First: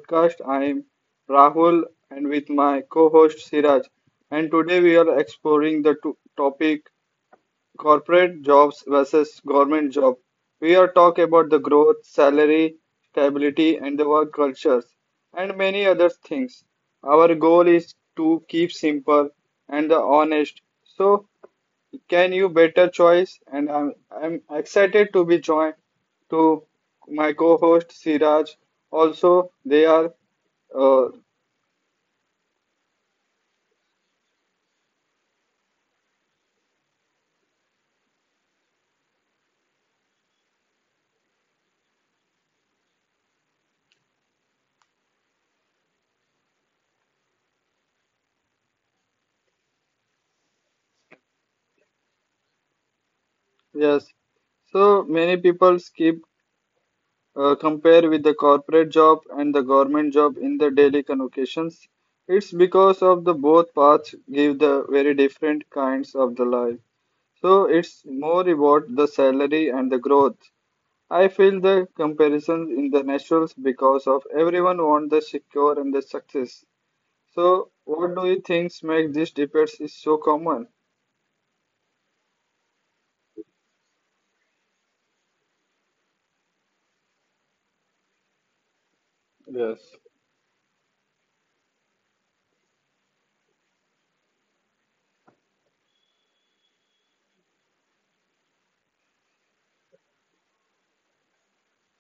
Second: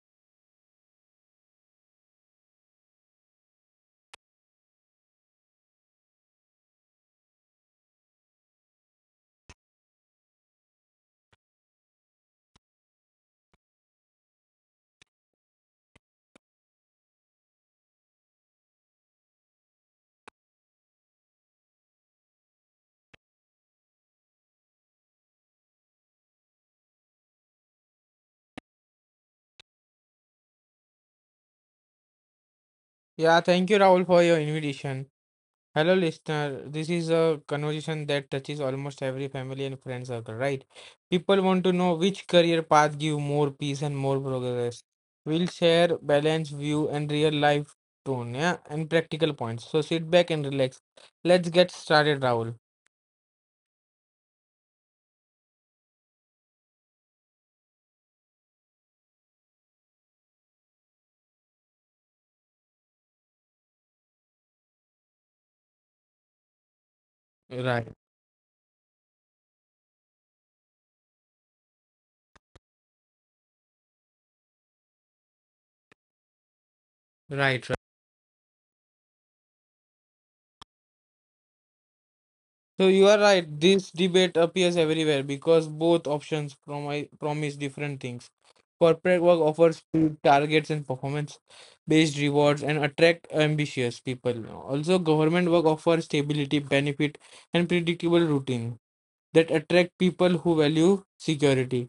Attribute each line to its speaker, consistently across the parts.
Speaker 1: podcast. I am Rahul and with my co-host Siraj, and today we are exploring the topic. Corporate jobs versus government job. We are talk about the growth, salary, stability, and the work cultures, and many other things. Our goal is to keep simple and the honest. So, can you better choice? And I'm excited to be joined to my co-host Siraj. Also, they are uh,
Speaker 2: Yeah, thank you, Rahul, for your invitation. Hello, listener. This is a conversation that touches almost every family and friend circle, right? People want to know which career path give more peace and more progress. We'll share balanced view and real life tone, yeah, and practical points. So sit back and relax. Let's get started, Rahul.
Speaker 1: yes. So many people skip compare with the corporate job and the government job in the daily convocations. It's because of the both paths give the very different kinds of the life. So
Speaker 2: Right,
Speaker 1: it's more about the salary and the growth. I feel the comparison in the naturals because of everyone want the secure and the success. So
Speaker 2: right, right.
Speaker 1: what do you think make these debates is so common?
Speaker 2: So you are right. This debate appears everywhere because both options promise different things. Corporate work offers few targets and performance-based rewards and attract ambitious people. Also, government work offers stability, benefit, and predictable routine that attract people who value security.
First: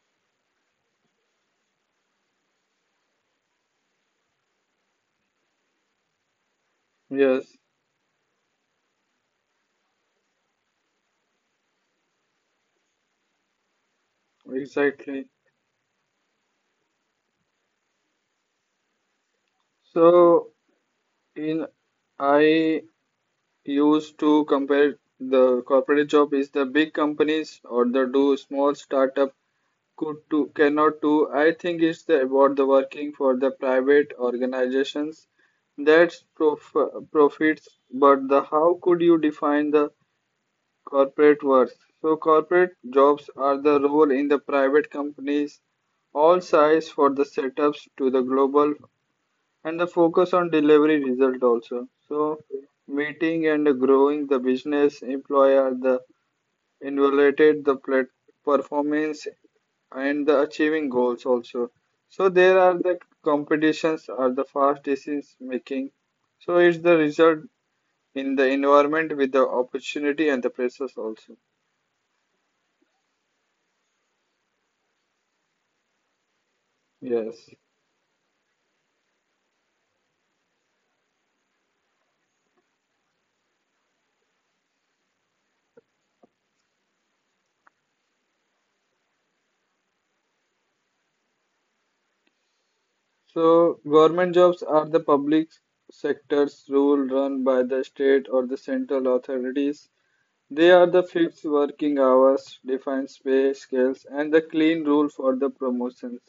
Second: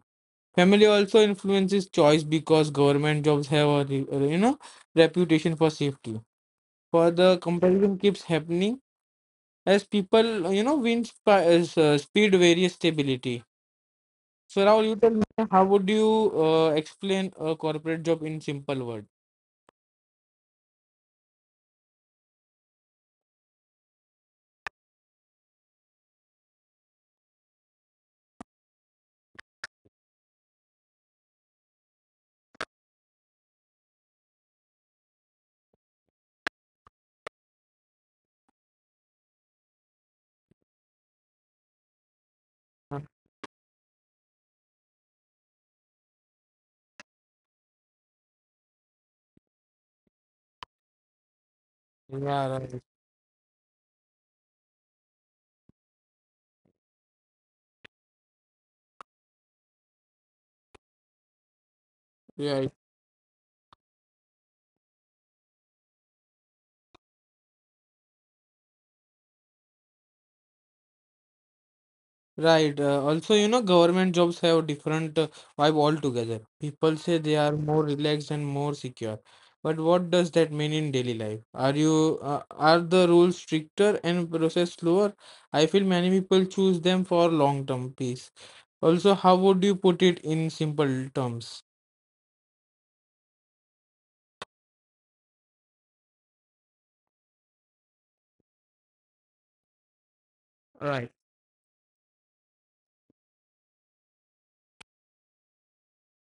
Speaker 2: Family also influences choice because government jobs have a reputation for safety. For the
Speaker 1: Yes,
Speaker 2: comparison keeps happening as people win speed various stability. So now you tell me,
Speaker 1: exactly.
Speaker 2: how would you explain a corporate job in simple words?
Speaker 1: So in I used to compare the corporate job is the big companies or the do small startup could do cannot do. I think it's the about the working for the private organizations that profits, but the how could you define the corporate worth? So corporate
Speaker 2: Huh.
Speaker 1: jobs are the role in the private companies all size for the setups to the global and the focus on delivery result also, so
Speaker 2: Yeah, right.
Speaker 1: meeting and growing the business employer the evaluated the performance and the achieving goals also, so there
Speaker 2: Yeah,
Speaker 1: are the competitions are the fast decision making, so it's the result in the environment with the opportunity and the pressures also.
Speaker 2: right. Also, you know, government jobs have different vibe altogether. People say they
Speaker 1: Yes,
Speaker 2: are more relaxed and more secure. But what does that mean in daily life? Are you are the rules stricter and process slower? I feel many people choose them for long-term peace. Also, how would you put it in simple terms?
Speaker 1: so government jobs are the public sectors rule run by the state or the central authorities. They are the
Speaker 2: Right,
Speaker 1: fixed working hours, defined pay scales, and the clean rule for the promotions.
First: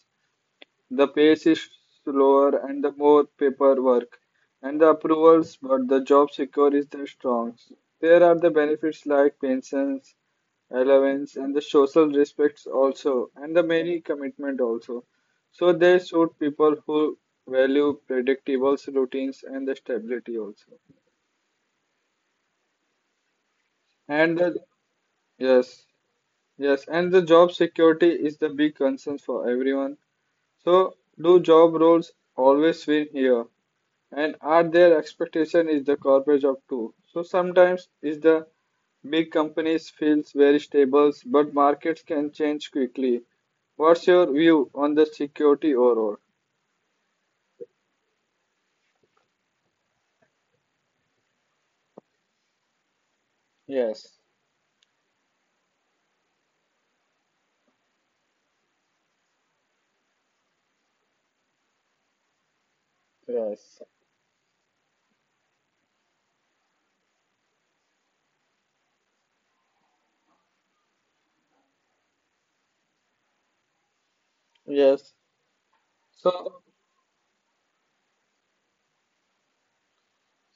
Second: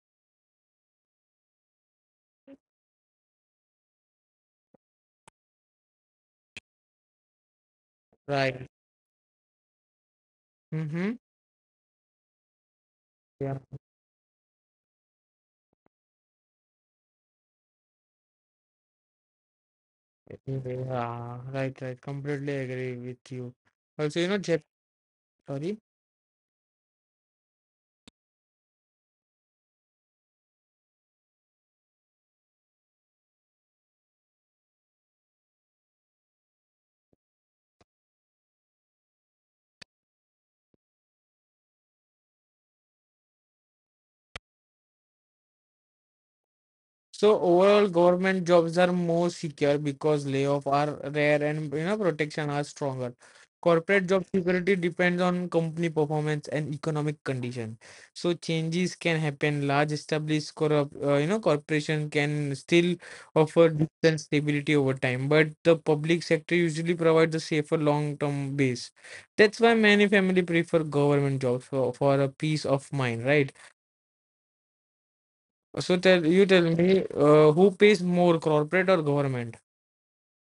Speaker 1: The pace is slower and the more paperwork and the approvals, but the job secure is the strong. There are the
Speaker 2: right.
Speaker 1: benefits like pensions,
Speaker 2: Mm-hmm.
Speaker 1: allowance, and the social respects also, and the many commitment also. So they suit people who value predictable routines and the stability also.
Speaker 2: Yeah, right, right. Completely agree with you. Also, you
Speaker 1: And
Speaker 2: know,
Speaker 1: the,
Speaker 2: Jap sorry.
Speaker 1: yes. Yes, and the job security is the big concern for everyone. So, do job roles always win here? And are their expectation is the corporate job too? So sometimes is the big companies feels very stable, but markets can change quickly. What's your view on the security overall?
Speaker 2: So overall, government jobs are more secure because layoff are rare and protection are stronger. Corporate
Speaker 1: Yes,
Speaker 2: job security depends on company performance and economic condition. So changes can happen. Large established corrupt, corporation can still offer
Speaker 1: yes,
Speaker 2: decent stability over time, but the public sector usually provides a safer long-term base. That's why many family prefer government jobs for a peace of mind, right?
Speaker 1: Yes.
Speaker 2: So tell you
Speaker 1: So,
Speaker 2: tell me uh, who pays more, corporate or government?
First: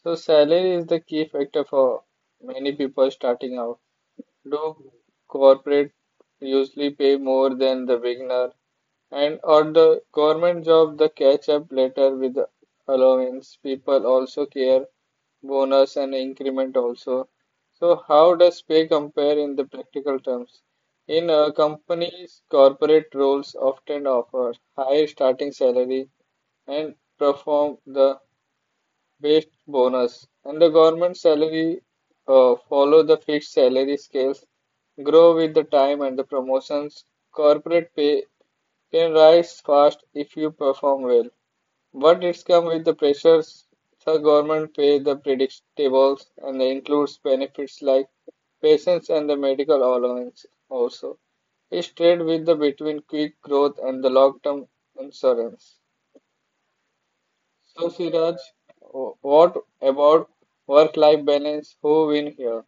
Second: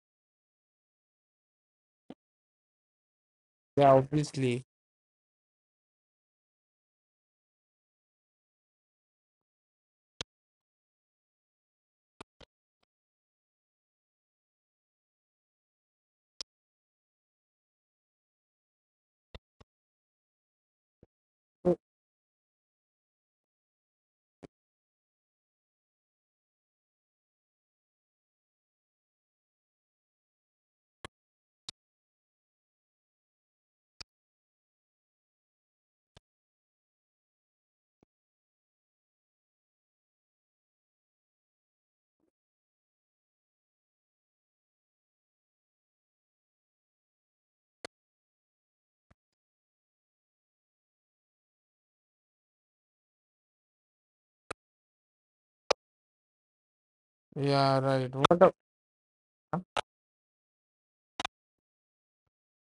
Speaker 1: so salary is the key factor for many people starting out.
Speaker 2: Yeah, obviously.
Speaker 1: Do corporate usually pay more than the beginner? And or the government job the catch up later with the allowance? People also care bonus and increment also. So how does pay compare in the practical terms? In a company's corporate roles often offer higher starting salary and perform the based bonus, and the government salary follow the fixed salary scales, grow with the time and the promotions. Corporate pay can rise fast if you perform well, but it's come with the pressures. The government pay the predictables and they includes benefits like pensions and the medical allowance also. It's trade with the between quick growth and the long-term insurance.
Speaker 2: Yeah,
Speaker 1: So,
Speaker 2: right.
Speaker 1: Siraj,
Speaker 2: What up?
Speaker 1: what about work-life balance? Who win here?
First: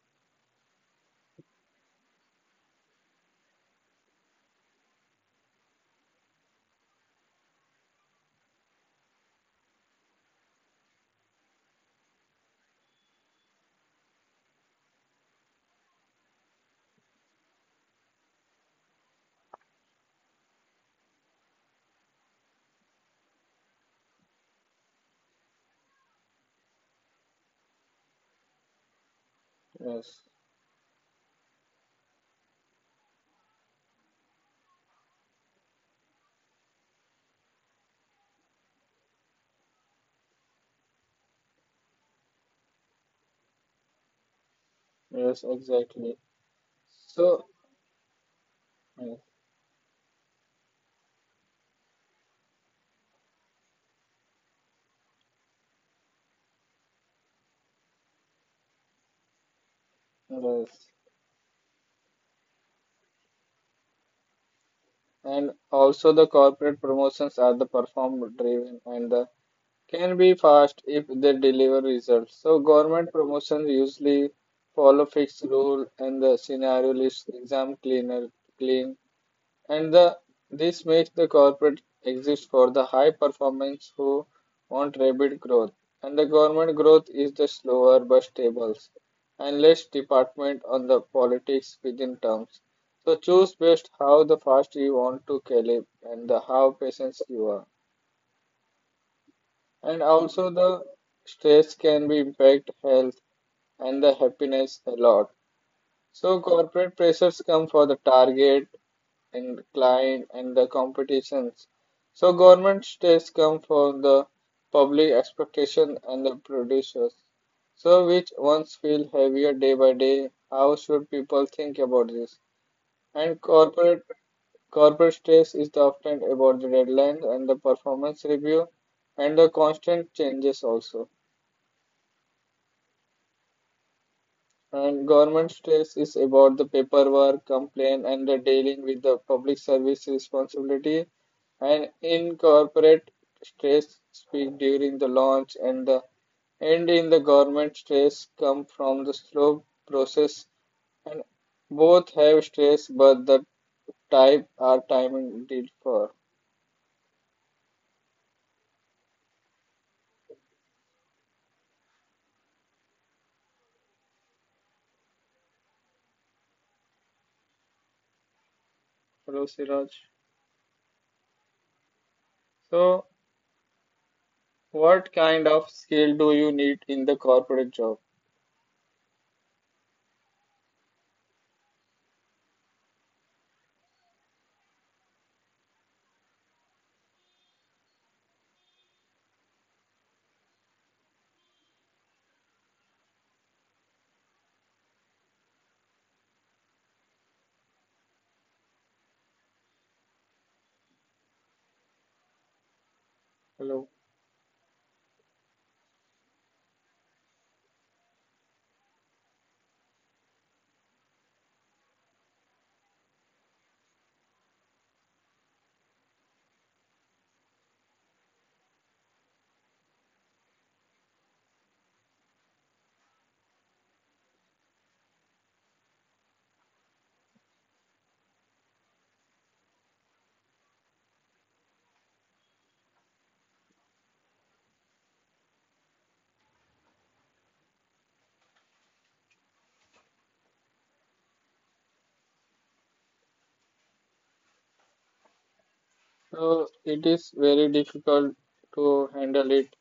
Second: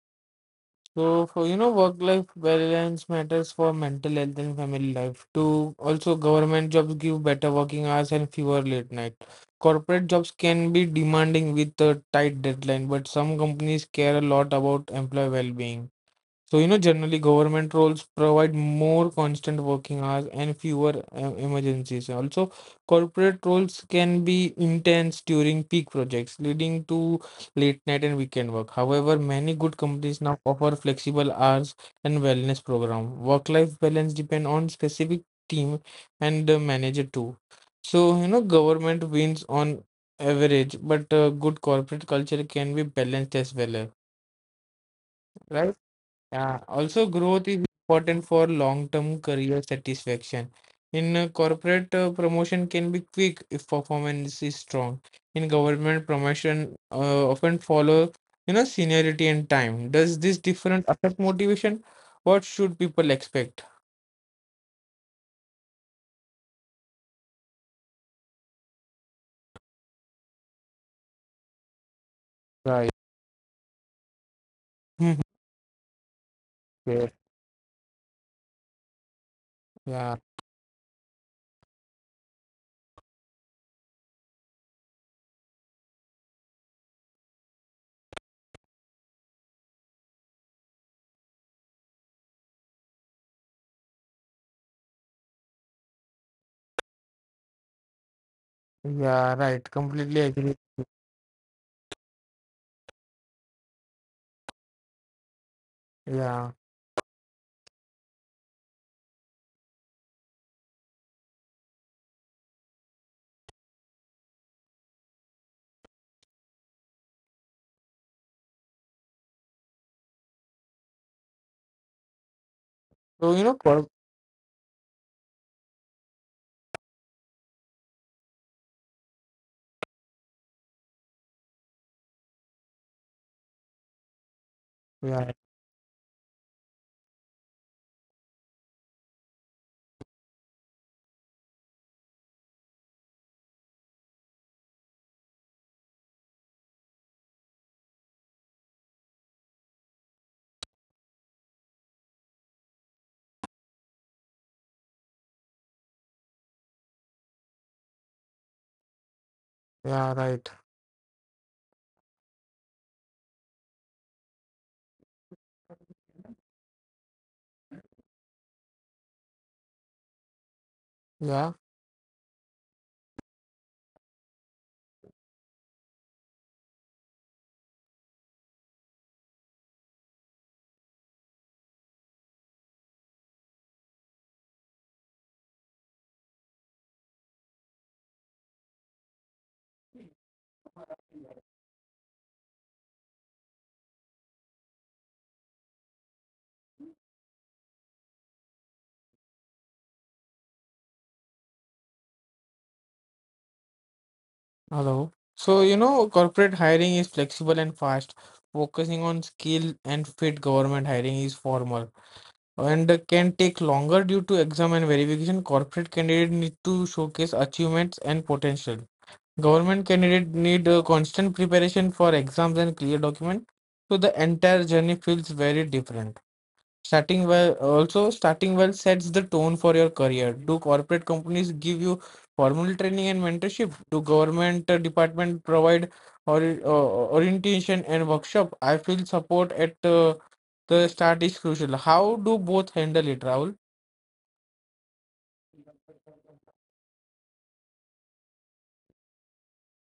Speaker 2: So for work-life balance matters for mental health and family life too. Also, government jobs give better working hours and fewer late night. Corporate jobs can be demanding with a tight deadline, but some companies care a lot about employee well-being. So, you know, generally government roles provide more constant working hours and fewer emergencies. Also, corporate roles can be intense during peak projects, leading to late night and weekend work. However, many good companies
Speaker 1: Yes,
Speaker 2: now offer flexible hours and wellness program. Work-life balance depend on specific team and the manager too. So, you know, government wins on average, but good corporate culture can be balanced as well,
Speaker 1: yes,
Speaker 2: right?
Speaker 1: exactly.
Speaker 2: Yeah, also
Speaker 1: So,
Speaker 2: growth is important for long-term
Speaker 1: yes,
Speaker 2: career satisfaction. In corporate, promotion can be quick if performance is strong. In government, promotion often follow, you know, seniority and time. Does this difference
Speaker 1: yes.
Speaker 2: affect motivation? What should people expect?
Speaker 1: And also the corporate promotions are the perform-driven and the can be fast if they deliver results. So,
Speaker 2: Right.
Speaker 1: government promotions usually follow
Speaker 2: Mhm.
Speaker 1: fixed rule and the scenario
Speaker 2: Yeah.
Speaker 1: list exam cleaner clean and
Speaker 2: Yeah.
Speaker 1: the, this makes the corporate exist for the high performance who want rapid growth, and the government growth is the slower but stable and less department on the politics within terms, so choose best how the fast you want to calculate and the how patient you are.
Speaker 2: Yeah. Right.
Speaker 1: And
Speaker 2: Completely
Speaker 1: also
Speaker 2: agree.
Speaker 1: the stress can be impact health and the happiness a lot, so
Speaker 2: Yeah.
Speaker 1: corporate pressures come for the target and client and the competitions. So government tests come from the public expectation and the producers. So which ones feel heavier day by day? How should people think about this?
Speaker 2: So
Speaker 1: And
Speaker 2: you know, cor
Speaker 1: corporate corporate stress is often about the deadlines and the performance review and the constant changes also. And
Speaker 2: yeah.
Speaker 1: government stress is about the paperwork, complaint, and the dealing with the public service responsibility. And in corporate stress, speak during the launch and the end, in the government stress come from the slow process, and both have stress, but the type are timing did for.
Speaker 2: Yeah. Right.
Speaker 1: Hello, Siraj.
Speaker 2: Yeah.
Speaker 1: So, what kind of skill do you need in the corporate job? Hello.
Speaker 2: Hello. So, you know, corporate hiring is flexible and fast, focusing on skill and fit. Government hiring is formal and can take longer due to exam and verification. Corporate candidate need to showcase achievements and potential. Government candidate need constant preparation for exams and clear document. So the entire journey feels very different. Starting well sets the tone for your career. Do corporate companies give you formal training and mentorship? Do government department provide or orientation and workshop? I feel support at the start is crucial. How do both handle it, Rahul?
Speaker 1: So it is very difficult to handle it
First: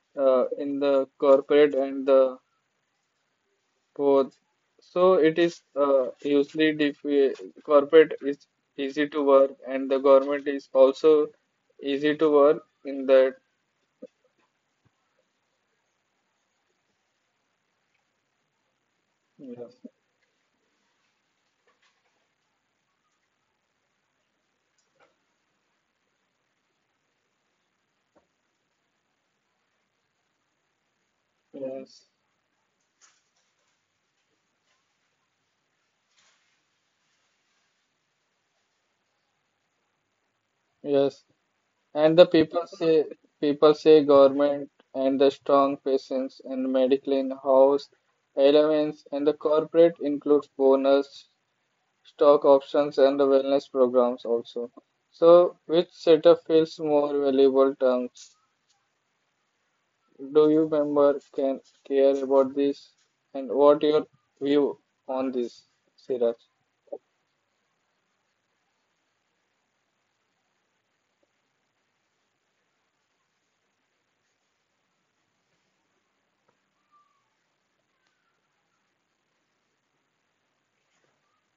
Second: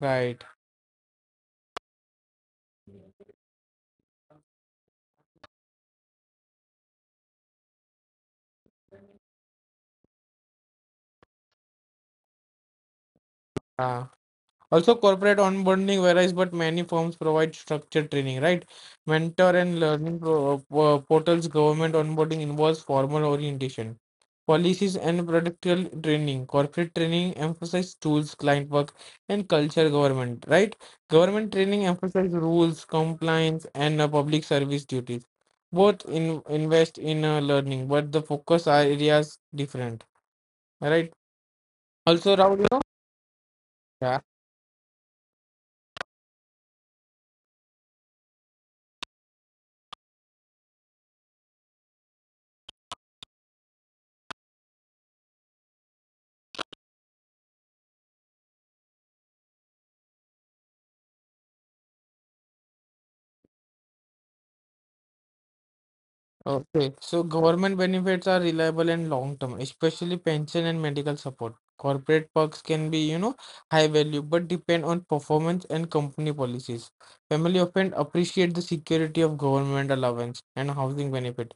Speaker 2: Right.
Speaker 1: in the corporate and the both. So it is usually dif corporate is easy to work and the government is also easy to work in that.
Speaker 2: Uh, Also, corporate onboarding varies, but many firms provide structured training, right? Mentor
Speaker 1: Yes,
Speaker 2: and learning portals, government onboarding involves formal orientation. Policies and practical training. Corporate training emphasize tools, client work, and culture government, right? Government training
Speaker 1: yes,
Speaker 2: emphasize rules, compliance, and public service duties. Both invest in learning, but the focus are areas different, right?
Speaker 1: yes. And the
Speaker 2: Also, Rahul,
Speaker 1: people
Speaker 2: you know?
Speaker 1: say people say
Speaker 2: Yeah.
Speaker 1: government and the strong patients and medical in-house elements, and the corporate includes bonus stock options and the wellness programs also. So which setup feels more valuable terms? Do you member can care about this and what your view on this, Siraj?
Speaker 2: Okay, so government benefits are reliable and long term, especially pension and medical support. Corporate perks can be, you know, high value but depend on performance and company policies. Family often appreciate the security of government allowance and housing benefit.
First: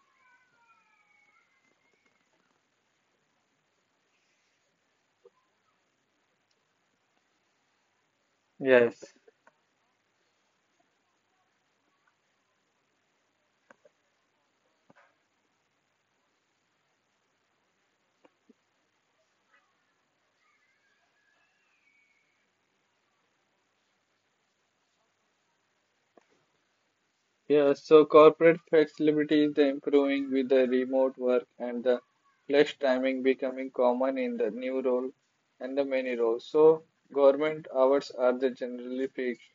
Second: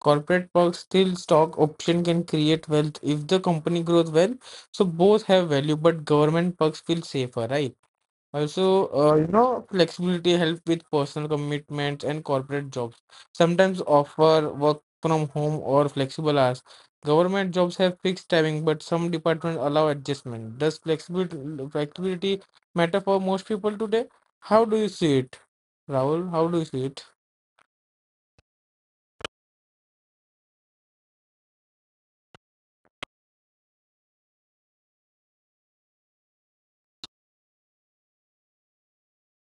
Speaker 2: Corporate perks still stock option can create wealth if the company grows well. So both have value, but government perks feel safer, right? Also, you know, flexibility help with personal commitments and corporate jobs. Sometimes offer work from home or flexible hours. Government jobs have fixed timing, but some departments allow adjustment. Does flexibility matter for most people today? How do you see it, Rahul? How do you see it,
Speaker 1: Yeah, so corporate flexibility is the improving with the remote work and the flex timing becoming common in the new role and the many roles. So government hours are the generally fixed,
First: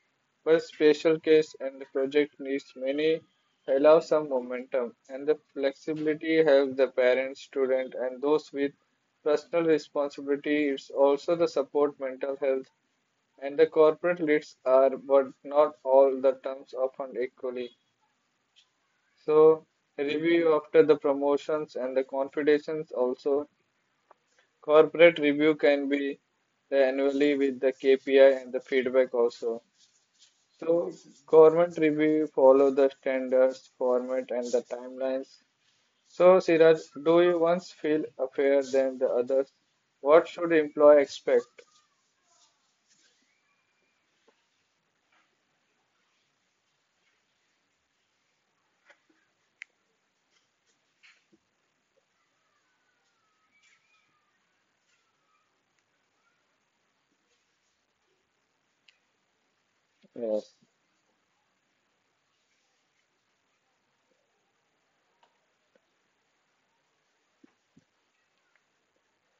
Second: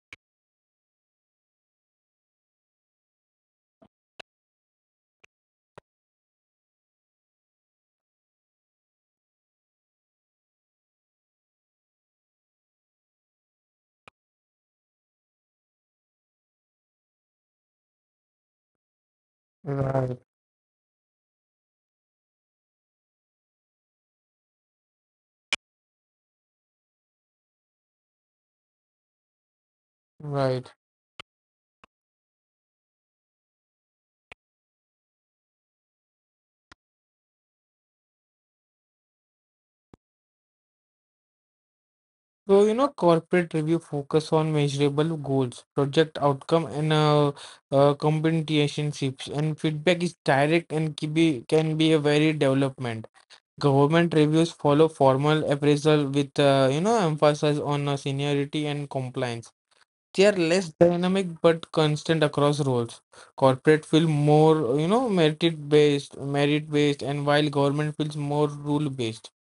Speaker 1: but special case and the project needs many allow some momentum, and the flexibility helps the parents, student and those with personal responsibility. It's also the support mental health and the corporate leads are but not all the terms often equally. So
Speaker 2: Right,
Speaker 1: review after the promotions and the confidentials also. Corporate review can be annually with the KPI and the feedback also.
Speaker 2: right.
Speaker 1: So government review follow the standards, format and the timelines. So Siraj, do you once feel fair than the others? What should employee expect?
Speaker 2: So, you know, corporate review focus on measurable goals, project outcome, and compensationships, and feedback is direct and can be a very development. Government reviews follow formal appraisal with, you know, emphasis on seniority and compliance. They are
Speaker 1: Yes,
Speaker 2: less dynamic but constant across roles. Corporate feel more, you know, merit based, and while government feels more rule based.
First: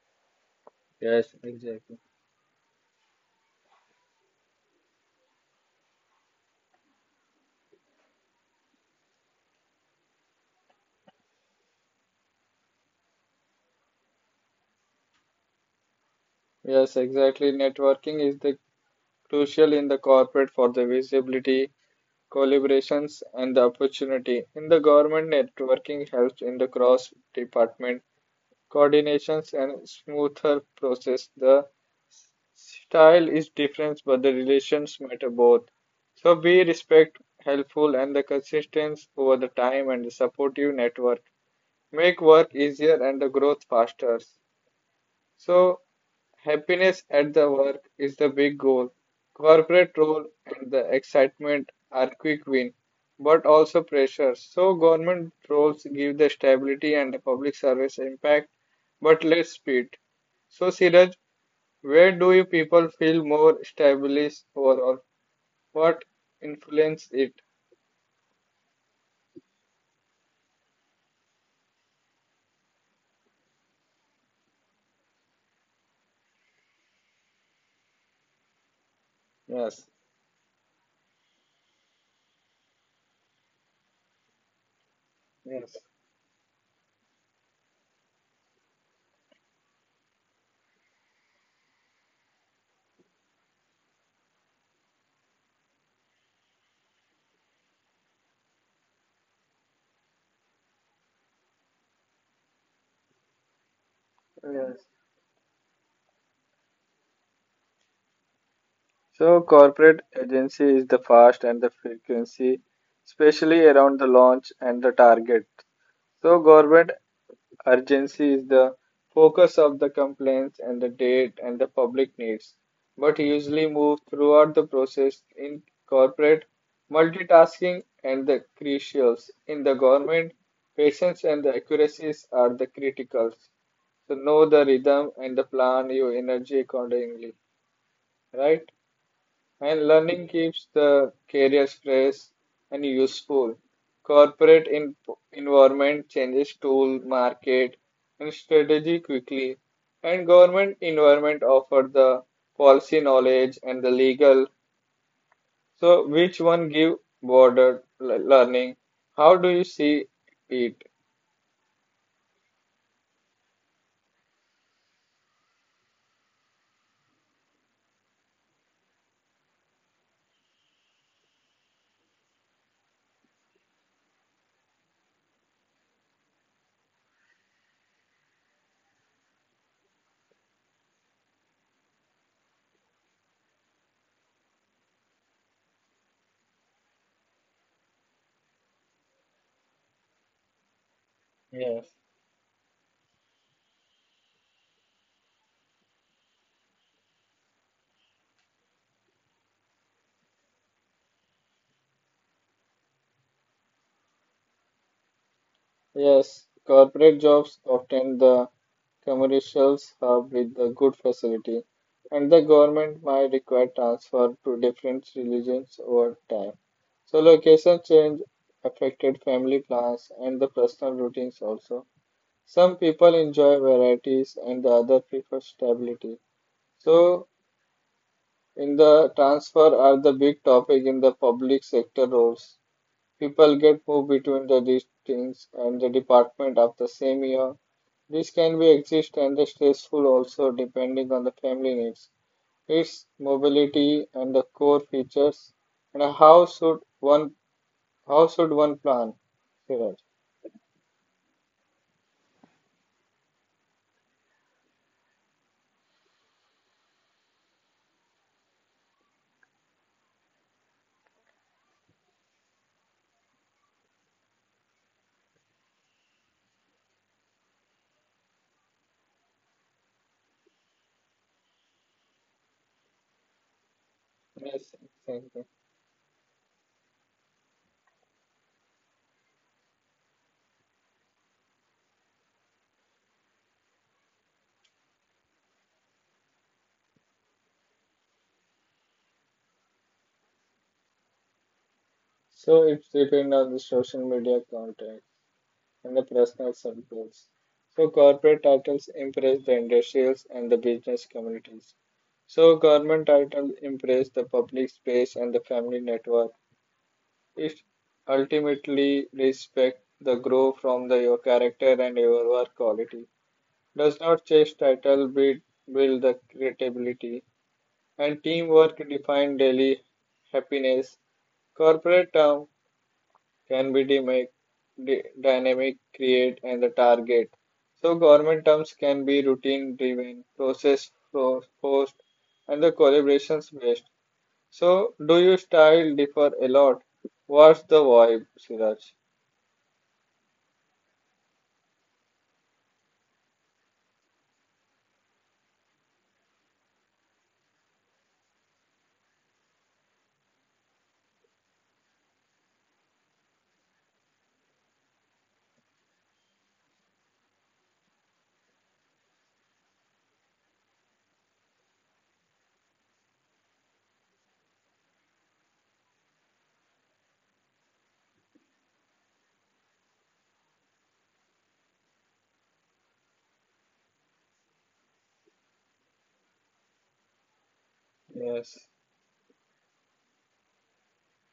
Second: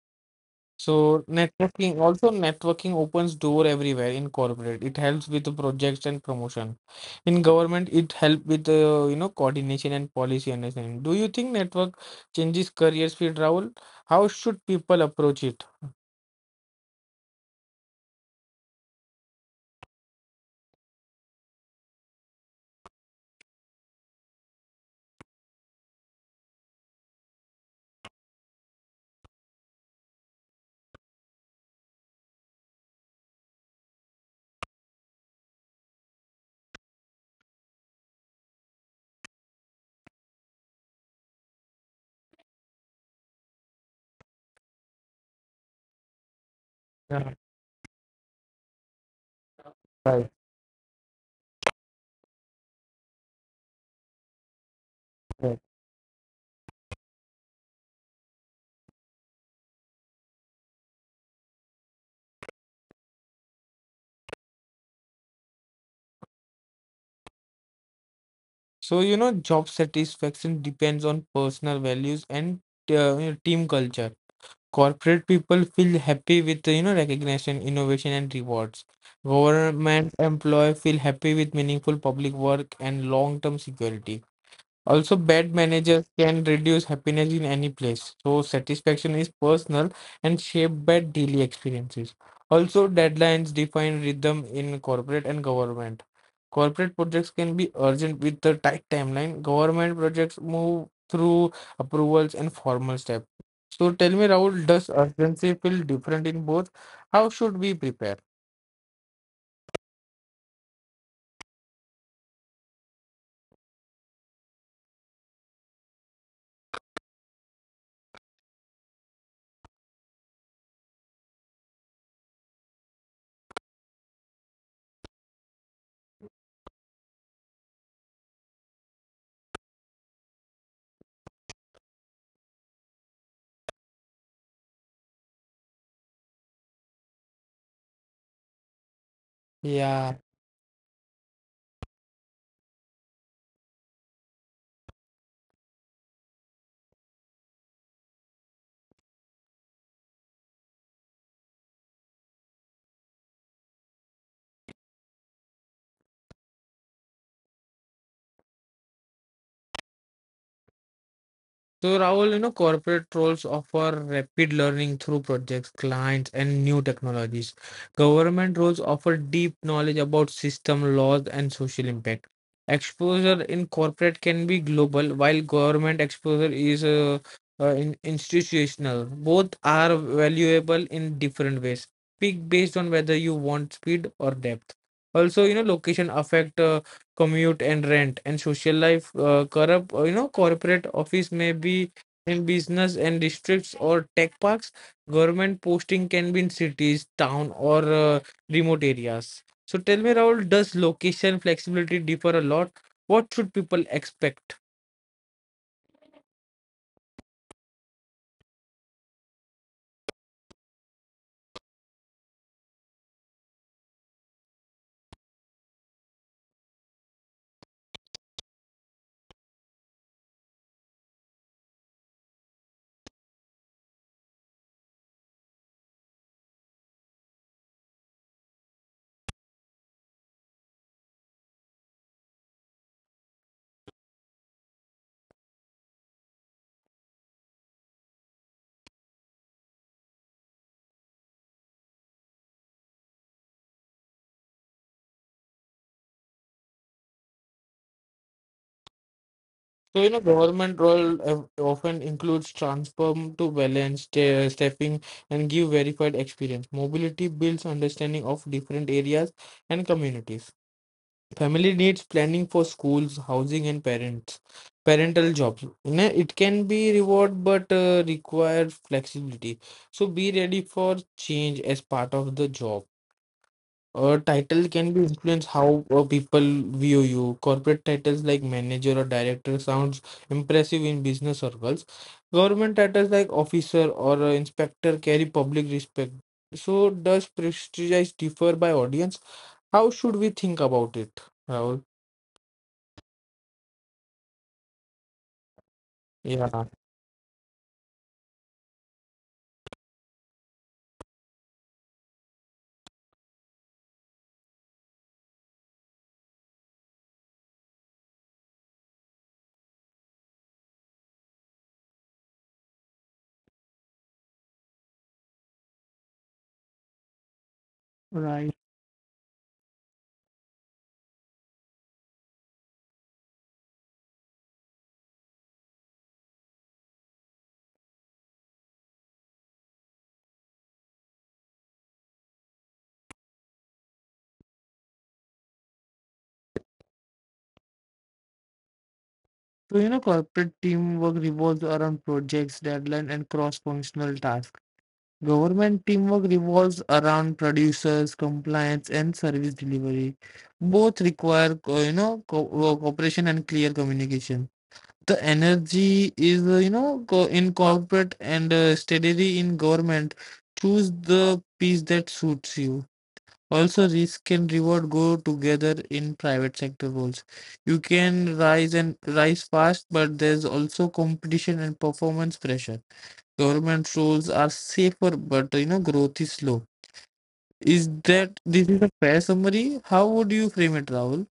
Speaker 2: So
Speaker 1: yes, exactly.
Speaker 2: networking also networking opens door everywhere in corporate. It helps with the projects and promotion. In government, it help with you know coordination and policy understanding. Do you think network changes career field, Rahul? How should people approach it?
Speaker 1: Yes, exactly. Networking is the crucial in the corporate for the visibility collaborations and the opportunity. In the government networking helps in the cross department coordinations and smoother process. The style is different but the relations matter both, so be respect helpful and the consistency over the time, and the supportive network make work easier and the growth faster. So happiness at
Speaker 2: Yeah,
Speaker 1: the work is the big goal. Corporate role
Speaker 2: right,
Speaker 1: and the excitement are quick win, but also pressure. So government
Speaker 2: right.
Speaker 1: roles give the stability and the public service impact, but less speed. So Siraj, where do you people feel more established overall? What influence it?
Speaker 2: So you know, job satisfaction depends on personal values and you know, team culture. Corporate people feel happy with you know recognition, innovation, and rewards.
Speaker 1: Yes.
Speaker 2: Government employee feel happy with meaningful public work and long-term security. Also, bad
Speaker 1: Yes.
Speaker 2: managers can reduce happiness in any place. So satisfaction is personal and shaped by daily experiences. Also, deadlines define rhythm in corporate and government. Corporate projects can be urgent with a tight timeline. Government projects move through approvals and formal steps. So tell me, Rahul,
Speaker 1: Yes.
Speaker 2: does urgency feel different in both? How should we prepare?
Speaker 1: So corporate agency is the fast and the frequency, especially around the launch and the target. So government urgency is the focus of the complaints and the date and the public needs, but usually move throughout the process. In corporate, multitasking and the crucials. In the government, patience and the accuracies are the criticals. So know the rhythm and the plan your energy accordingly, right? And
Speaker 2: Yeah.
Speaker 1: learning keeps the careers fresh and useful. Corporate environment changes tool, market, and strategy quickly. And government environment offer the policy knowledge and the legal. So which one give broader learning? How do you see it?
Speaker 2: So Rahul, you know, corporate roles offer rapid learning through projects, clients, and new technologies. Government roles offer deep knowledge about system, laws, and social impact. Exposure in corporate can be global, while government exposure is in institutional. Both are valuable in different ways. Pick based on whether you want speed or depth. Also, you know, location affect commute and rent and social life, corrupt you know, corporate office may be
Speaker 1: Yes.
Speaker 2: in business and districts or tech parks. Government posting can be in cities town or remote areas. So tell me, Rahul, does location flexibility differ a lot? What should people expect?
Speaker 1: Yes, corporate jobs often the commercials hub with the good facility, and the government might require transfer to different religions over time. So location change affected family plans and the personal routines also. Some people enjoy varieties and the other prefer stability. So in the transfer are the big topic in the public sector roles. People get moved between the disciplines and the department of the same year. This can be exist and the stressful also depending on the family needs, its mobility and the core features. And how should one plan? Siraj.
Speaker 2: So you know, government role often includes transform to balance stepping and give verified experience. Mobility builds understanding of different areas and communities. Family needs planning for schools, housing, and parental jobs. You know, it can be reward but require flexibility. So be ready for change as part of the job. A title
Speaker 1: Yes,
Speaker 2: can be
Speaker 1: thank you.
Speaker 2: influence how people view you. Corporate titles like manager or director sounds impressive in business circles. Government titles like officer or inspector carry public respect. So does prestige differ by audience? How should we think about it, Rahul?
Speaker 1: So it's depend on the social media content and the
Speaker 2: Yeah,
Speaker 1: personal circles. So corporate titles impress the industrials and the business communities. So government titles impress the public space and the family network. It ultimately respect the growth from the, your character and your work quality. Does not chase title build the credibility, and
Speaker 2: right.
Speaker 1: teamwork define daily happiness. Corporate term can be dynamic, create, and the target. So government terms can be routine driven, process forced, and the collaborations based. So do your style differ a lot? What's the vibe, Siraj?
Speaker 2: So, you know, corporate teamwork revolves around projects, deadline, and cross-functional tasks. Government teamwork revolves around producers, compliance, and service delivery. Both require, co- you know, co cooperation and clear communication. The energy is, you know, co in corporate and steadily in government. Choose the piece that suits you. Also, risk and reward go together in private sector roles. You can rise fast, but there's also competition and performance pressure. Government roles are safer, but you know growth is slow. Is that
Speaker 1: Yes.
Speaker 2: this is a fair summary? How would you frame it, Rahul?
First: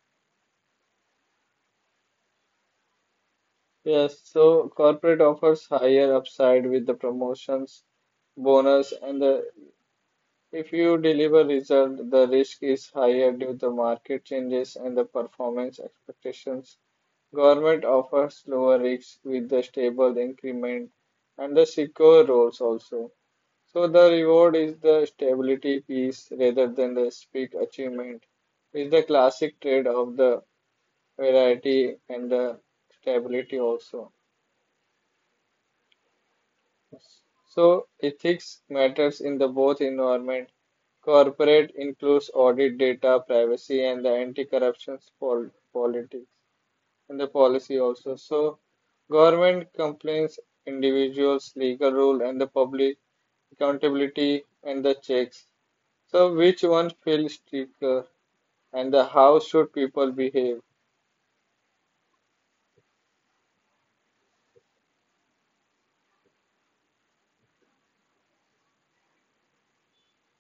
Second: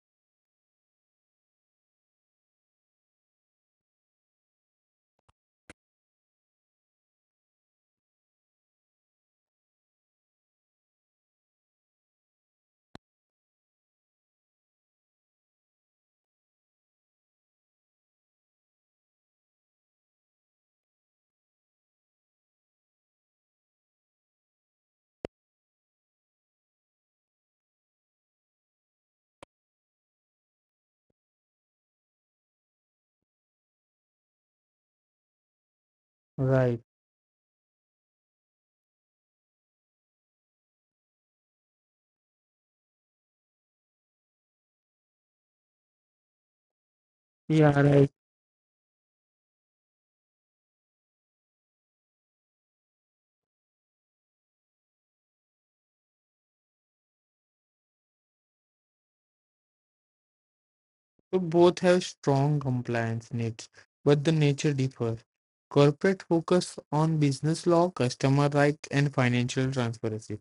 Speaker 1: Yes, so corporate offers higher upside with the promotions, bonus, and the if you deliver result, the risk is higher due to market changes and the performance expectations. Government offers lower risks with the stable increment and the secure roles also. So the reward is the stability piece rather than the speed achievement is the classic trade of the variety and the stability also.
Speaker 2: Right.
Speaker 1: So ethics matters in the both environment. Corporate includes audit data, privacy and the anti-corruption politics and the
Speaker 2: Yeah,
Speaker 1: policy
Speaker 2: right.
Speaker 1: also. So government complaints, individuals, legal rule, and the public accountability and the checks. So which one feels stricter and the how should people behave?
Speaker 2: So both have strong compliance needs, but the nature differs. Corporate focus on business law, customer rights, and financial transparency,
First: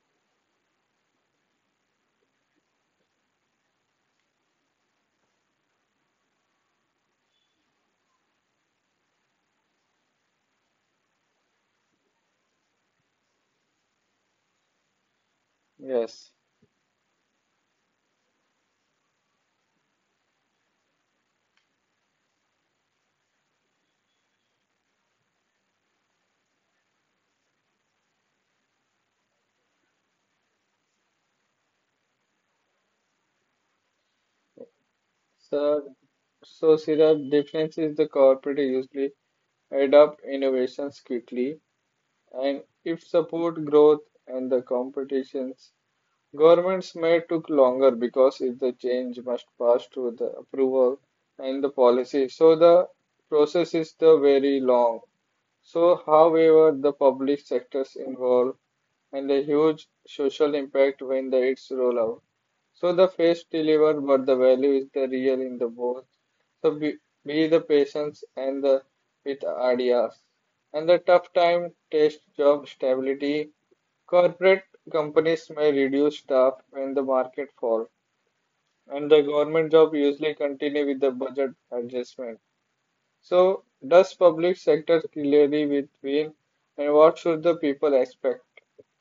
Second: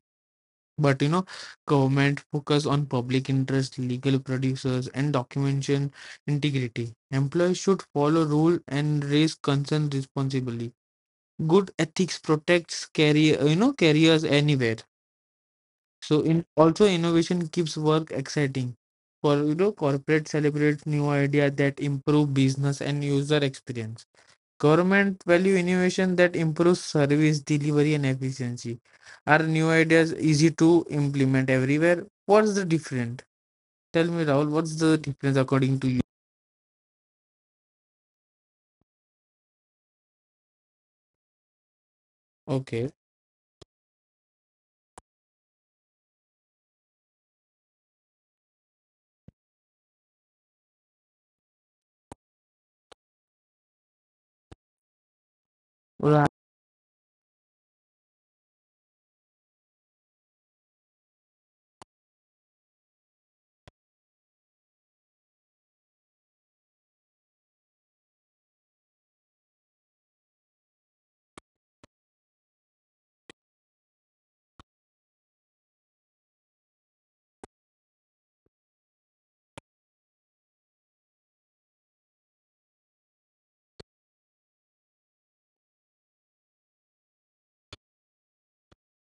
Speaker 2: but you know, government focus on public interest, legal producers, and documentation integrity. Employees should follow rule and raise concerns responsibly. Good ethics protects careers anywhere. So
Speaker 1: Yes.
Speaker 2: in also innovation keeps work exciting. For you know corporate celebrates new idea that improve business and user experience. Government value innovation that improves service delivery and efficiency. Are new ideas easy to implement everywhere? What's the difference? Tell me, Rahul, what's the difference according to
Speaker 1: So
Speaker 2: you?
Speaker 1: so Siraj, difference is the corporate usually adopt innovations quickly and
Speaker 2: Okay.
Speaker 1: if support growth and the competitions. Governments may took longer because if the change must pass through the approval and the policy, so the process is the very long. So,
Speaker 2: Well,
Speaker 1: however, the public sectors involved and a huge social impact when the its roll out. So the face deliver, but the value is the real in the both. So be the patience and the with ideas. And the tough time test job stability. Corporate companies may reduce staff when the market fall, and the government job usually continue with the budget adjustment. So, does public sector clearly with pain, and what should the people expect?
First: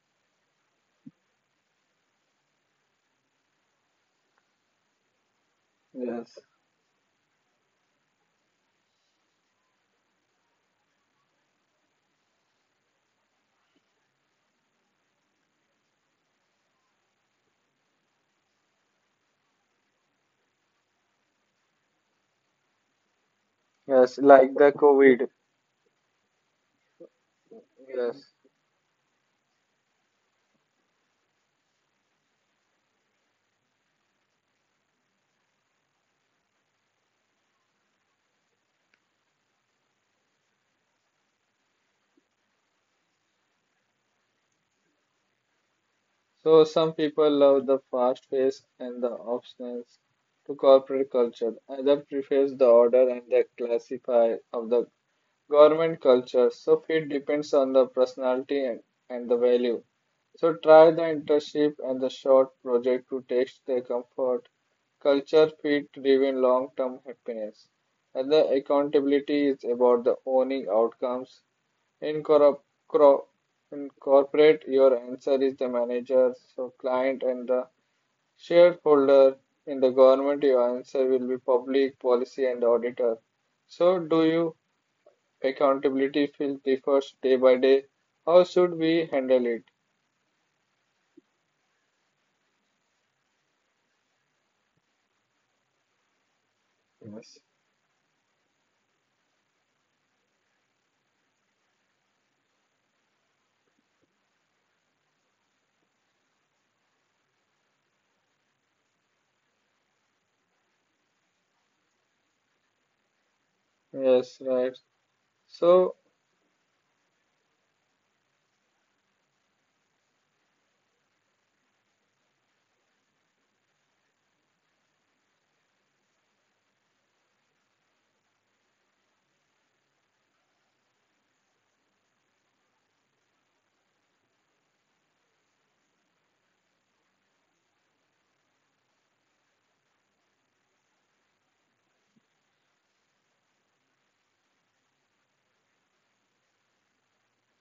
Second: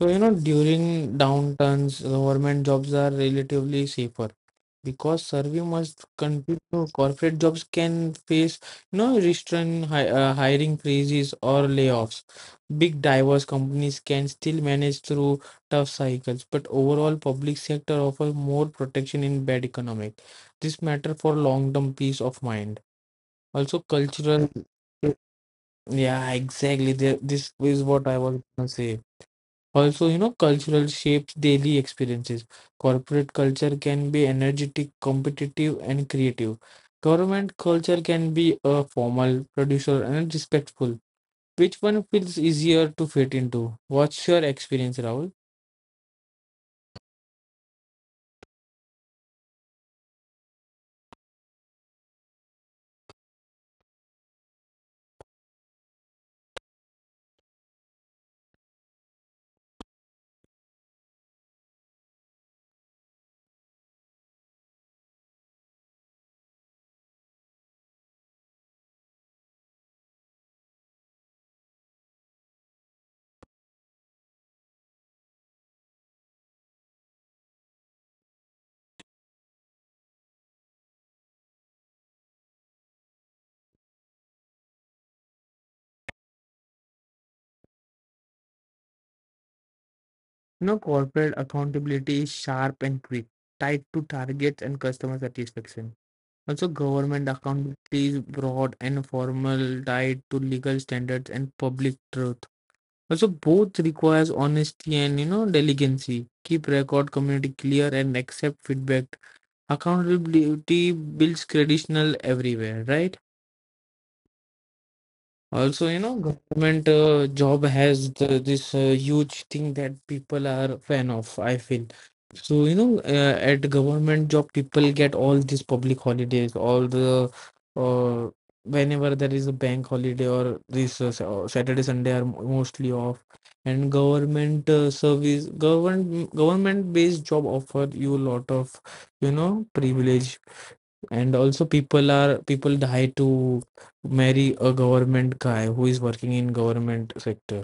Speaker 2: so, you know, during downturns, government jobs are relatively safer because survey must
Speaker 1: Yes.
Speaker 2: continue. Corporate jobs can face, you know, restraint, hi hiring freezes or layoffs. Big diverse companies can still manage through tough cycles, but overall, public sector offers more protection in bad economic. This matter for long-term peace of mind. Also,
Speaker 1: Yes,
Speaker 2: cultural.
Speaker 1: like the COVID.
Speaker 2: Yeah, exactly. There, this is what I
Speaker 1: Yes.
Speaker 2: was gonna say. Also, you know, cultural shapes daily experiences. Corporate culture can be energetic, competitive, and creative. Government culture can be a formal, producer, and respectful. Which one feels easier to fit into? What's your experience, Rahul?
Speaker 1: So some people love the fast pace and the options to corporate culture. Others prefers the order and the classify of the government culture. So it depends on the personality and the value. So try the internship and the short project to test their comfort. Culture fit driven long term happiness. And the accountability is about the owning outcomes. Incorpor- cro- Incorporate your answer is the manager, so client and the shareholder in the government. Your answer will be public policy and auditor. So, do you accountability feel differs day by day? How should we handle it?
Speaker 2: You know, corporate accountability is sharp and quick, tied to targets and customer satisfaction. Also, government accountability is broad and formal, tied to legal standards and public truth. Also, both requires honesty and delicacy. Keep record communicate clear and accept feedback. Accountability builds traditional everywhere, right?
Speaker 1: Yes, right.
Speaker 2: Also,
Speaker 1: So,
Speaker 2: you know, government job has this huge thing that people are fan of, I feel. So, you know, at government job, people get all these public holidays, all the uh, whenever there is a bank holiday or this Saturday, Sunday are mostly off. And government service, government based job offer you lot of, you know, privilege and also people die to marry a government guy who is working in government sector.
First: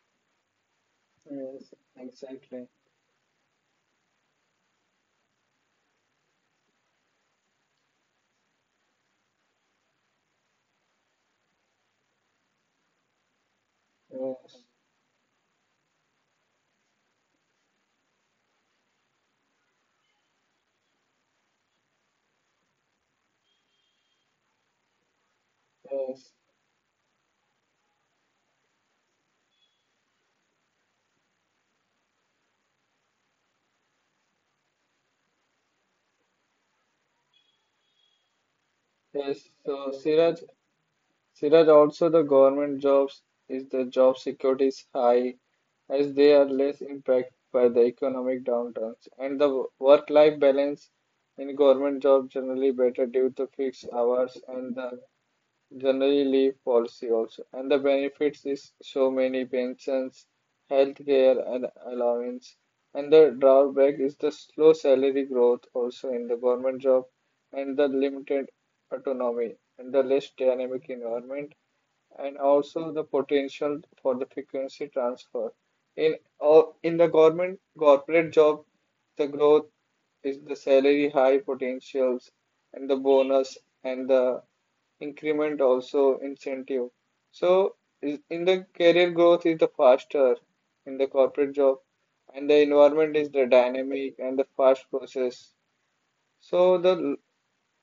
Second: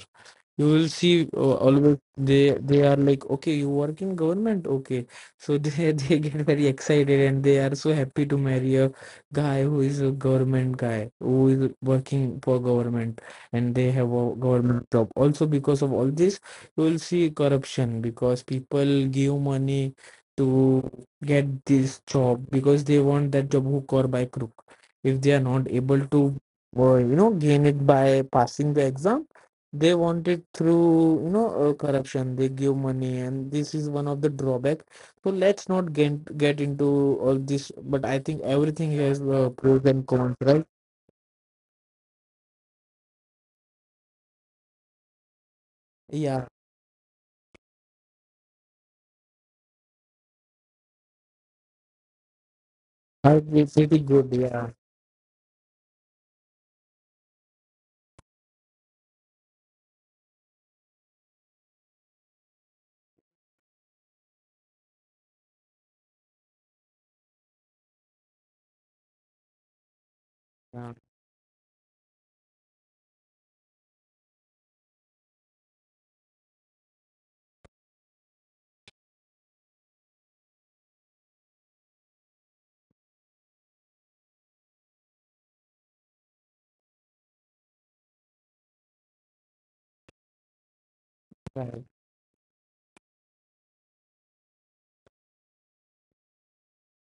Speaker 2: You will see
Speaker 1: yes,
Speaker 2: always they
Speaker 1: exactly.
Speaker 2: they are like, okay, you work in government, okay. So they they get very excited and they are so happy to marry a guy who is a government guy who is working for government, and they have a
Speaker 1: Yes,
Speaker 2: government job also. Because of all this you will see corruption, because people give money to get this job, because they want that job hook or by crook. If they are not able
Speaker 1: yes,
Speaker 2: to you know, gain it by passing the exam, they want it through, you know, corruption. They give money, and this is one of the drawback. So let's not get into all this. But I think everything has
Speaker 1: yes.
Speaker 2: pros
Speaker 1: So,
Speaker 2: and cons,
Speaker 1: Siraj,
Speaker 2: right?
Speaker 1: Siraj, also the government jobs is the job security is high as they are
Speaker 2: Yeah,
Speaker 1: less impacted by the economic downturns and the work life balance in government jobs generally better due to
Speaker 2: I feel
Speaker 1: fixed
Speaker 2: pretty
Speaker 1: hours
Speaker 2: good.
Speaker 1: and
Speaker 2: Yeah,
Speaker 1: the generally leave policy also. And the benefits is so many pensions, healthcare and allowance. And the drawback is the slow salary growth also in the government job and the limited autonomy and the less dynamic
Speaker 2: yeah,
Speaker 1: environment and also the potential for the frequency transfer. In the government corporate job, the growth is the salary high potentials and the bonus and the increment also incentive. So in the career growth is the faster in the corporate job and
Speaker 2: right.
Speaker 1: the environment is the dynamic and the fast process. So the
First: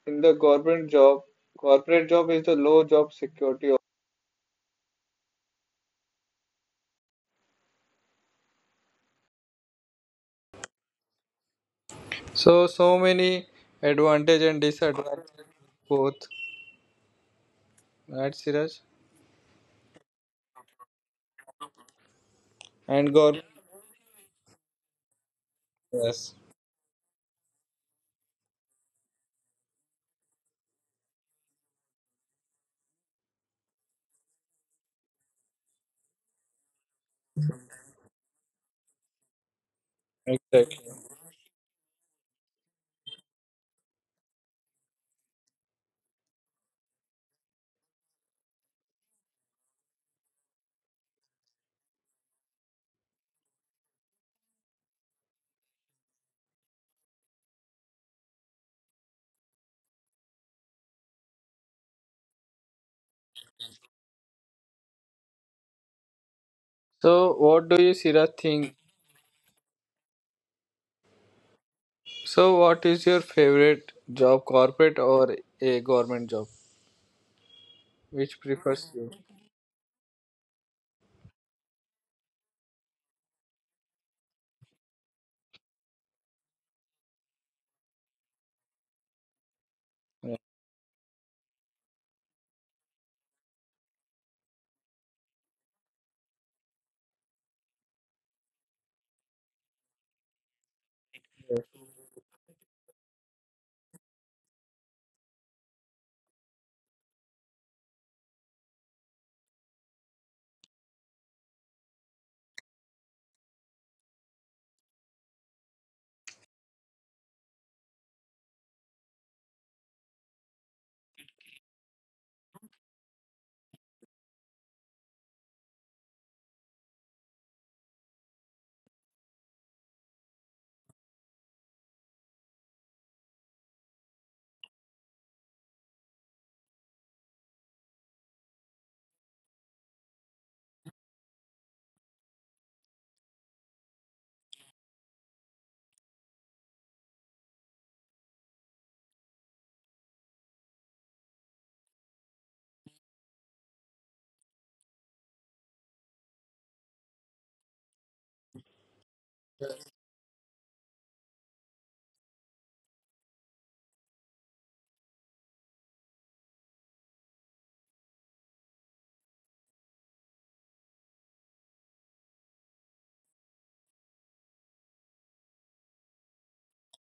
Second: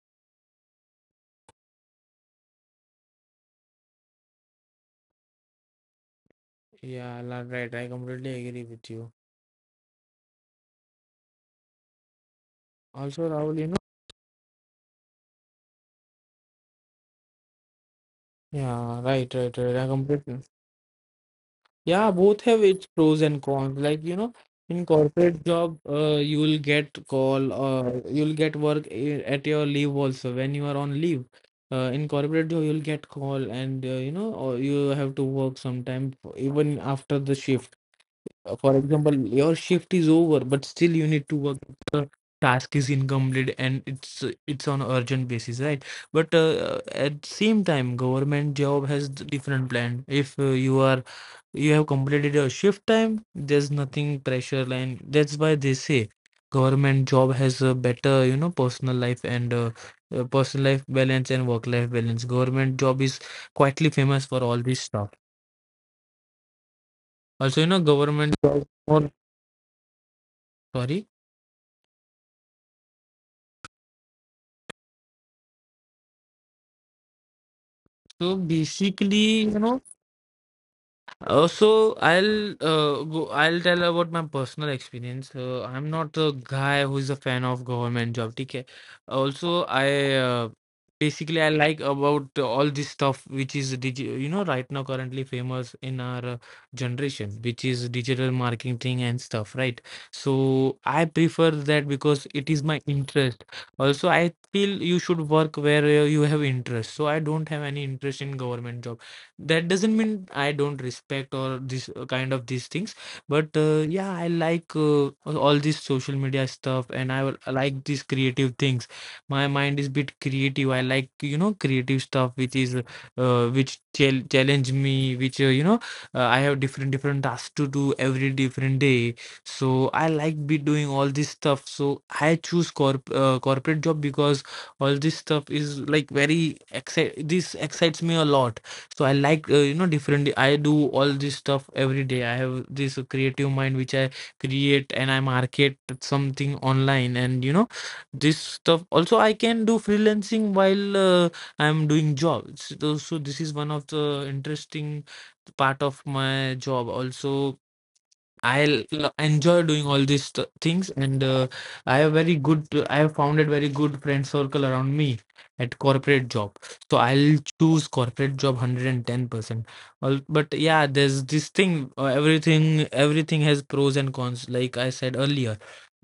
Speaker 1: in the government job, corporate job is the low job security.
Speaker 2: Yeah, right. I completely agree with you.
Speaker 1: So
Speaker 2: Also,
Speaker 1: many
Speaker 2: Rahul, you know,
Speaker 1: advantage and disadvantage both, right, Siraj?
Speaker 2: yeah, right, right, right. I completely. Yeah, both have
Speaker 1: And
Speaker 2: its
Speaker 1: government.
Speaker 2: pros and cons. Like, you know, in corporate job,
Speaker 1: Yes,
Speaker 2: you'll get call, you'll get work at your leave also when you are on leave. In corporate job, you'll get call and you know, or you have to work sometime even after the shift. For example, your shift is
Speaker 1: exactly.
Speaker 2: over, but still you need to work. The task is incomplete and it's on urgent basis, right? But at same time, government job has different plan. If you are you have completed your shift time, there's nothing pressure, and that's why they say government job has a better, you know, personal life and personal life balance and work life balance. Government job is quietly famous for all this stuff.
Speaker 1: So, what do you,
Speaker 2: Also,
Speaker 1: Siraj,
Speaker 2: you know,
Speaker 1: think?
Speaker 2: government job more, sorry,
Speaker 1: So, what is your favorite job, corporate or a government job? Which prefers
Speaker 2: so
Speaker 1: you?
Speaker 2: basically, you know, so I'll tell about my personal experience. I'm not a guy who is a fan of government job. Okay. Also,
Speaker 1: Yeah.
Speaker 2: I basically I like about all this stuff, which is digi you know, right now currently famous in our generation, which is digital marketing and stuff, right? So I prefer that because it is my interest. Also, I feel you should work where you have interest. So I don't have any interest in government job. That doesn't mean I don't respect or this kind of these things, but yeah, I like all this social media stuff, and I like these creative things. My mind is bit creative. I like, you know, creative stuff which is which challenge me, which you know, I have different tasks to do every different day. So I like be doing all this stuff. So I choose corporate job because all this stuff is like very excite this excites me a lot. So I like, you know, different, I do all this stuff every day. I have this creative mind which I create and I market something online, and you know, this stuff also I can do freelancing while I'm doing jobs. So, so this is one of the interesting part of my job also. Enjoy doing all these things, and I have very good, I have founded very good friend circle around me at corporate job. So I'll choose corporate job 110%. All but yeah, there's this thing. Everything has pros and cons, like I said earlier,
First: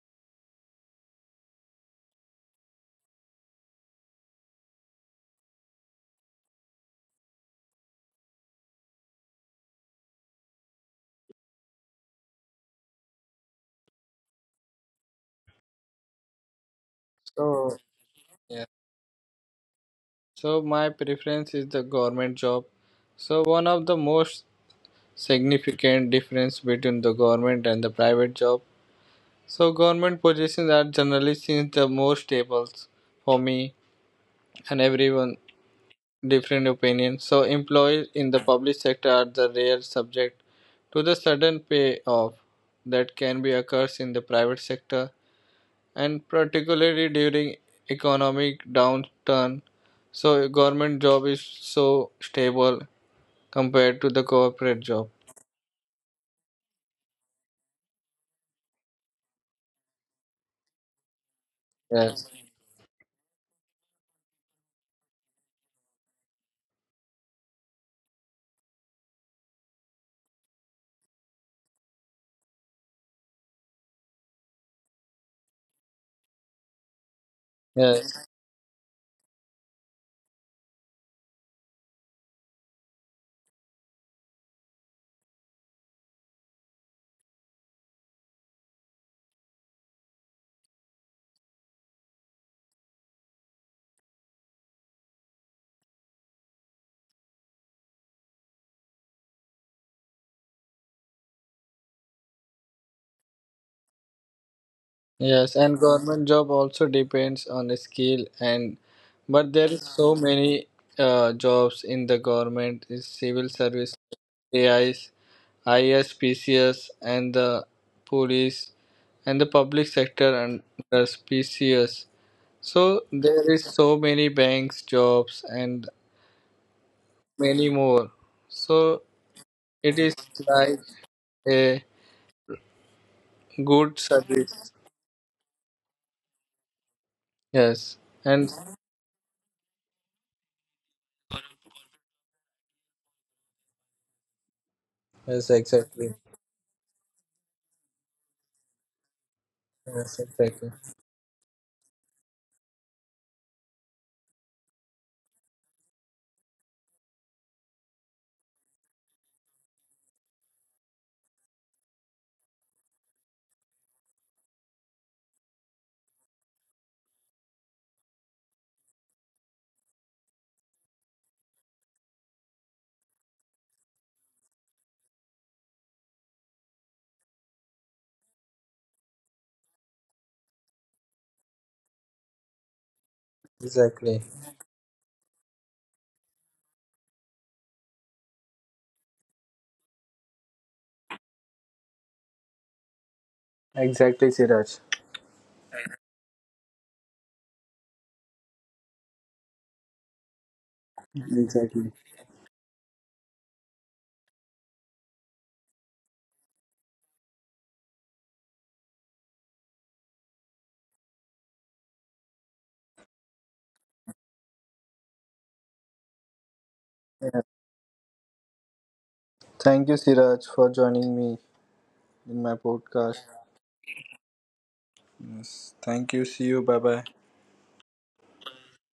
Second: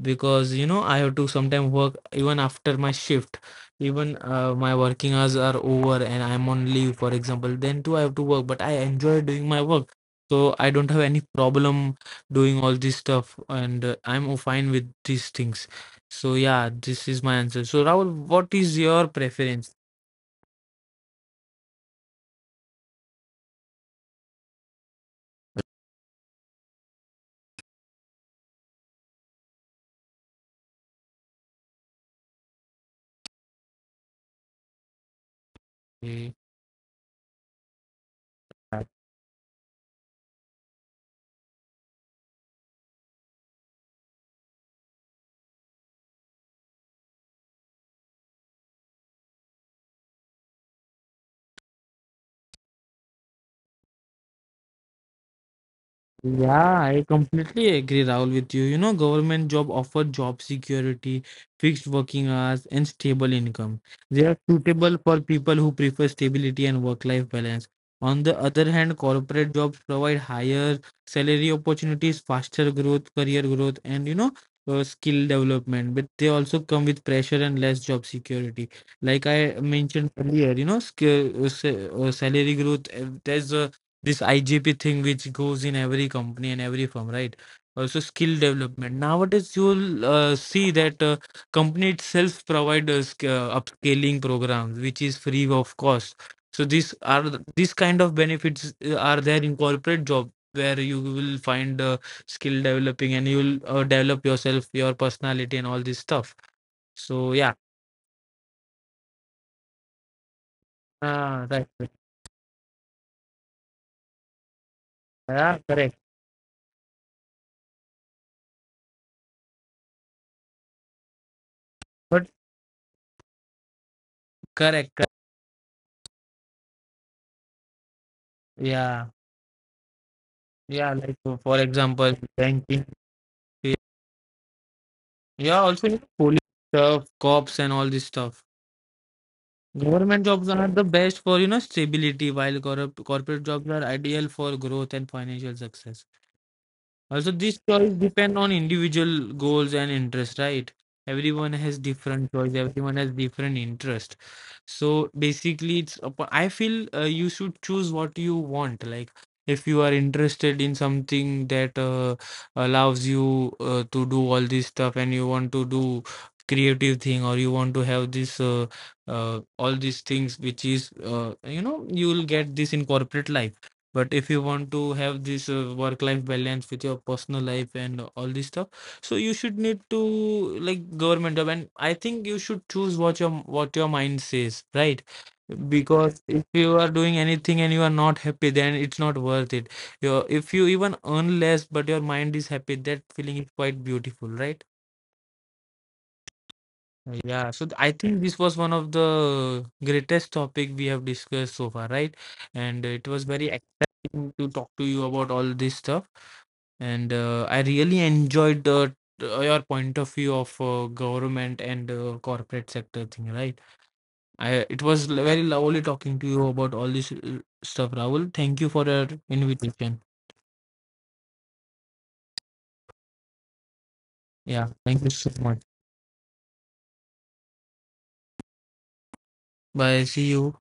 Speaker 2: because, you know, I have to sometimes work even after my shift. Even my working hours are over and I'm on leave, for example, then too I have to work. But I enjoy doing my work, so I don't have any problem doing all this stuff, and I'm fine with these things. So yeah, this is my
Speaker 1: So,
Speaker 2: answer. So Rahul,
Speaker 1: yeah.
Speaker 2: what is your preference?
Speaker 1: So, my preference is the government job. So, one of the most significant difference between the government and the private job. So, government positions are generally seen the more stable for me and everyone
Speaker 2: Eh,
Speaker 1: different opinions. So employees in the public sector are the rare subject to the sudden payoff that can be occurs in the private sector and particularly during economic downturn. So government job is so stable compared to the corporate job.
Speaker 2: yeah, I completely agree, Rahul, with you. You know, government job offer job security, fixed working hours, and stable income.
Speaker 1: Yes,
Speaker 2: They are suitable for people who prefer stability and work-life balance. On the other hand, corporate jobs provide higher salary opportunities, faster growth, career growth, and you know, skill development. But they also come with pressure and less job security. Like I
Speaker 1: yes,
Speaker 2: mentioned earlier, you know, skill, salary growth. There's a this IGP thing which goes in every company and every firm, right? Also, skill development. Nowadays, you'll see that company itself provide upscaling programs, which is free of cost. So these are these kind of benefits are there in corporate job, where you will find skill developing and you'll develop yourself, your personality, and all this stuff.
Speaker 1: yes,
Speaker 2: So
Speaker 1: and
Speaker 2: yeah,
Speaker 1: government job also depends on the skill and but there
Speaker 2: ah,
Speaker 1: is
Speaker 2: right,
Speaker 1: so
Speaker 2: right.
Speaker 1: many jobs in the government is civil
Speaker 2: Yeah,
Speaker 1: service
Speaker 2: correct,
Speaker 1: AIs, ISPCS, and the police and the public sector
Speaker 2: but
Speaker 1: under PCS. So
Speaker 2: correct, correct.
Speaker 1: there is so many banks, jobs, and
Speaker 2: Yeah,
Speaker 1: many more. So
Speaker 2: yeah. Like, for
Speaker 1: it is
Speaker 2: example,
Speaker 1: like
Speaker 2: banking.
Speaker 1: a
Speaker 2: Yeah, yeah,
Speaker 1: good
Speaker 2: also you know, police
Speaker 1: service.
Speaker 2: stuff, cops, and all this stuff.
Speaker 1: Yes, and
Speaker 2: Government jobs are the best for, you know, stability, while corrupt corporate jobs are ideal for growth and financial success.
Speaker 1: yes,
Speaker 2: Also, these
Speaker 1: exactly.
Speaker 2: choice depend on individual goals and interest, right? Everyone has
Speaker 1: Yes,
Speaker 2: different
Speaker 1: exactly.
Speaker 2: choice. Everyone has different interest. So basically, I feel you should choose what you want. Like if you are interested in something that allows you to do all this stuff, and you want to do creative thing, or you want to have this all these things, which is you know, you will get this in corporate life. But if you want to have this work-life balance with your personal life and all this stuff, so you should need to like government job. And I think you should choose what your mind says, right?
Speaker 1: Exactly.
Speaker 2: Because if you are doing anything and you are not happy, then it's not worth it. Your if you even earn less, but your mind is happy, that feeling is quite beautiful, right?
Speaker 1: Exactly, Siraj.
Speaker 2: Yeah, so I think this was one of the greatest topic we have discussed so far, right? And it was very
Speaker 1: Exactly.
Speaker 2: exciting to talk to you about all this stuff. And I really enjoyed your point of view of government and corporate sector thing, right? I It was very lovely talking to you about all this stuff, Rahul. Thank you for your
Speaker 1: Yeah.
Speaker 2: invitation.
Speaker 1: Thank you, Siraj, for joining me in my
Speaker 2: Yeah,
Speaker 1: podcast.
Speaker 2: thank you so much.
Speaker 1: Yes. Thank you. See you. Bye bye.
Speaker 2: Bye. See you.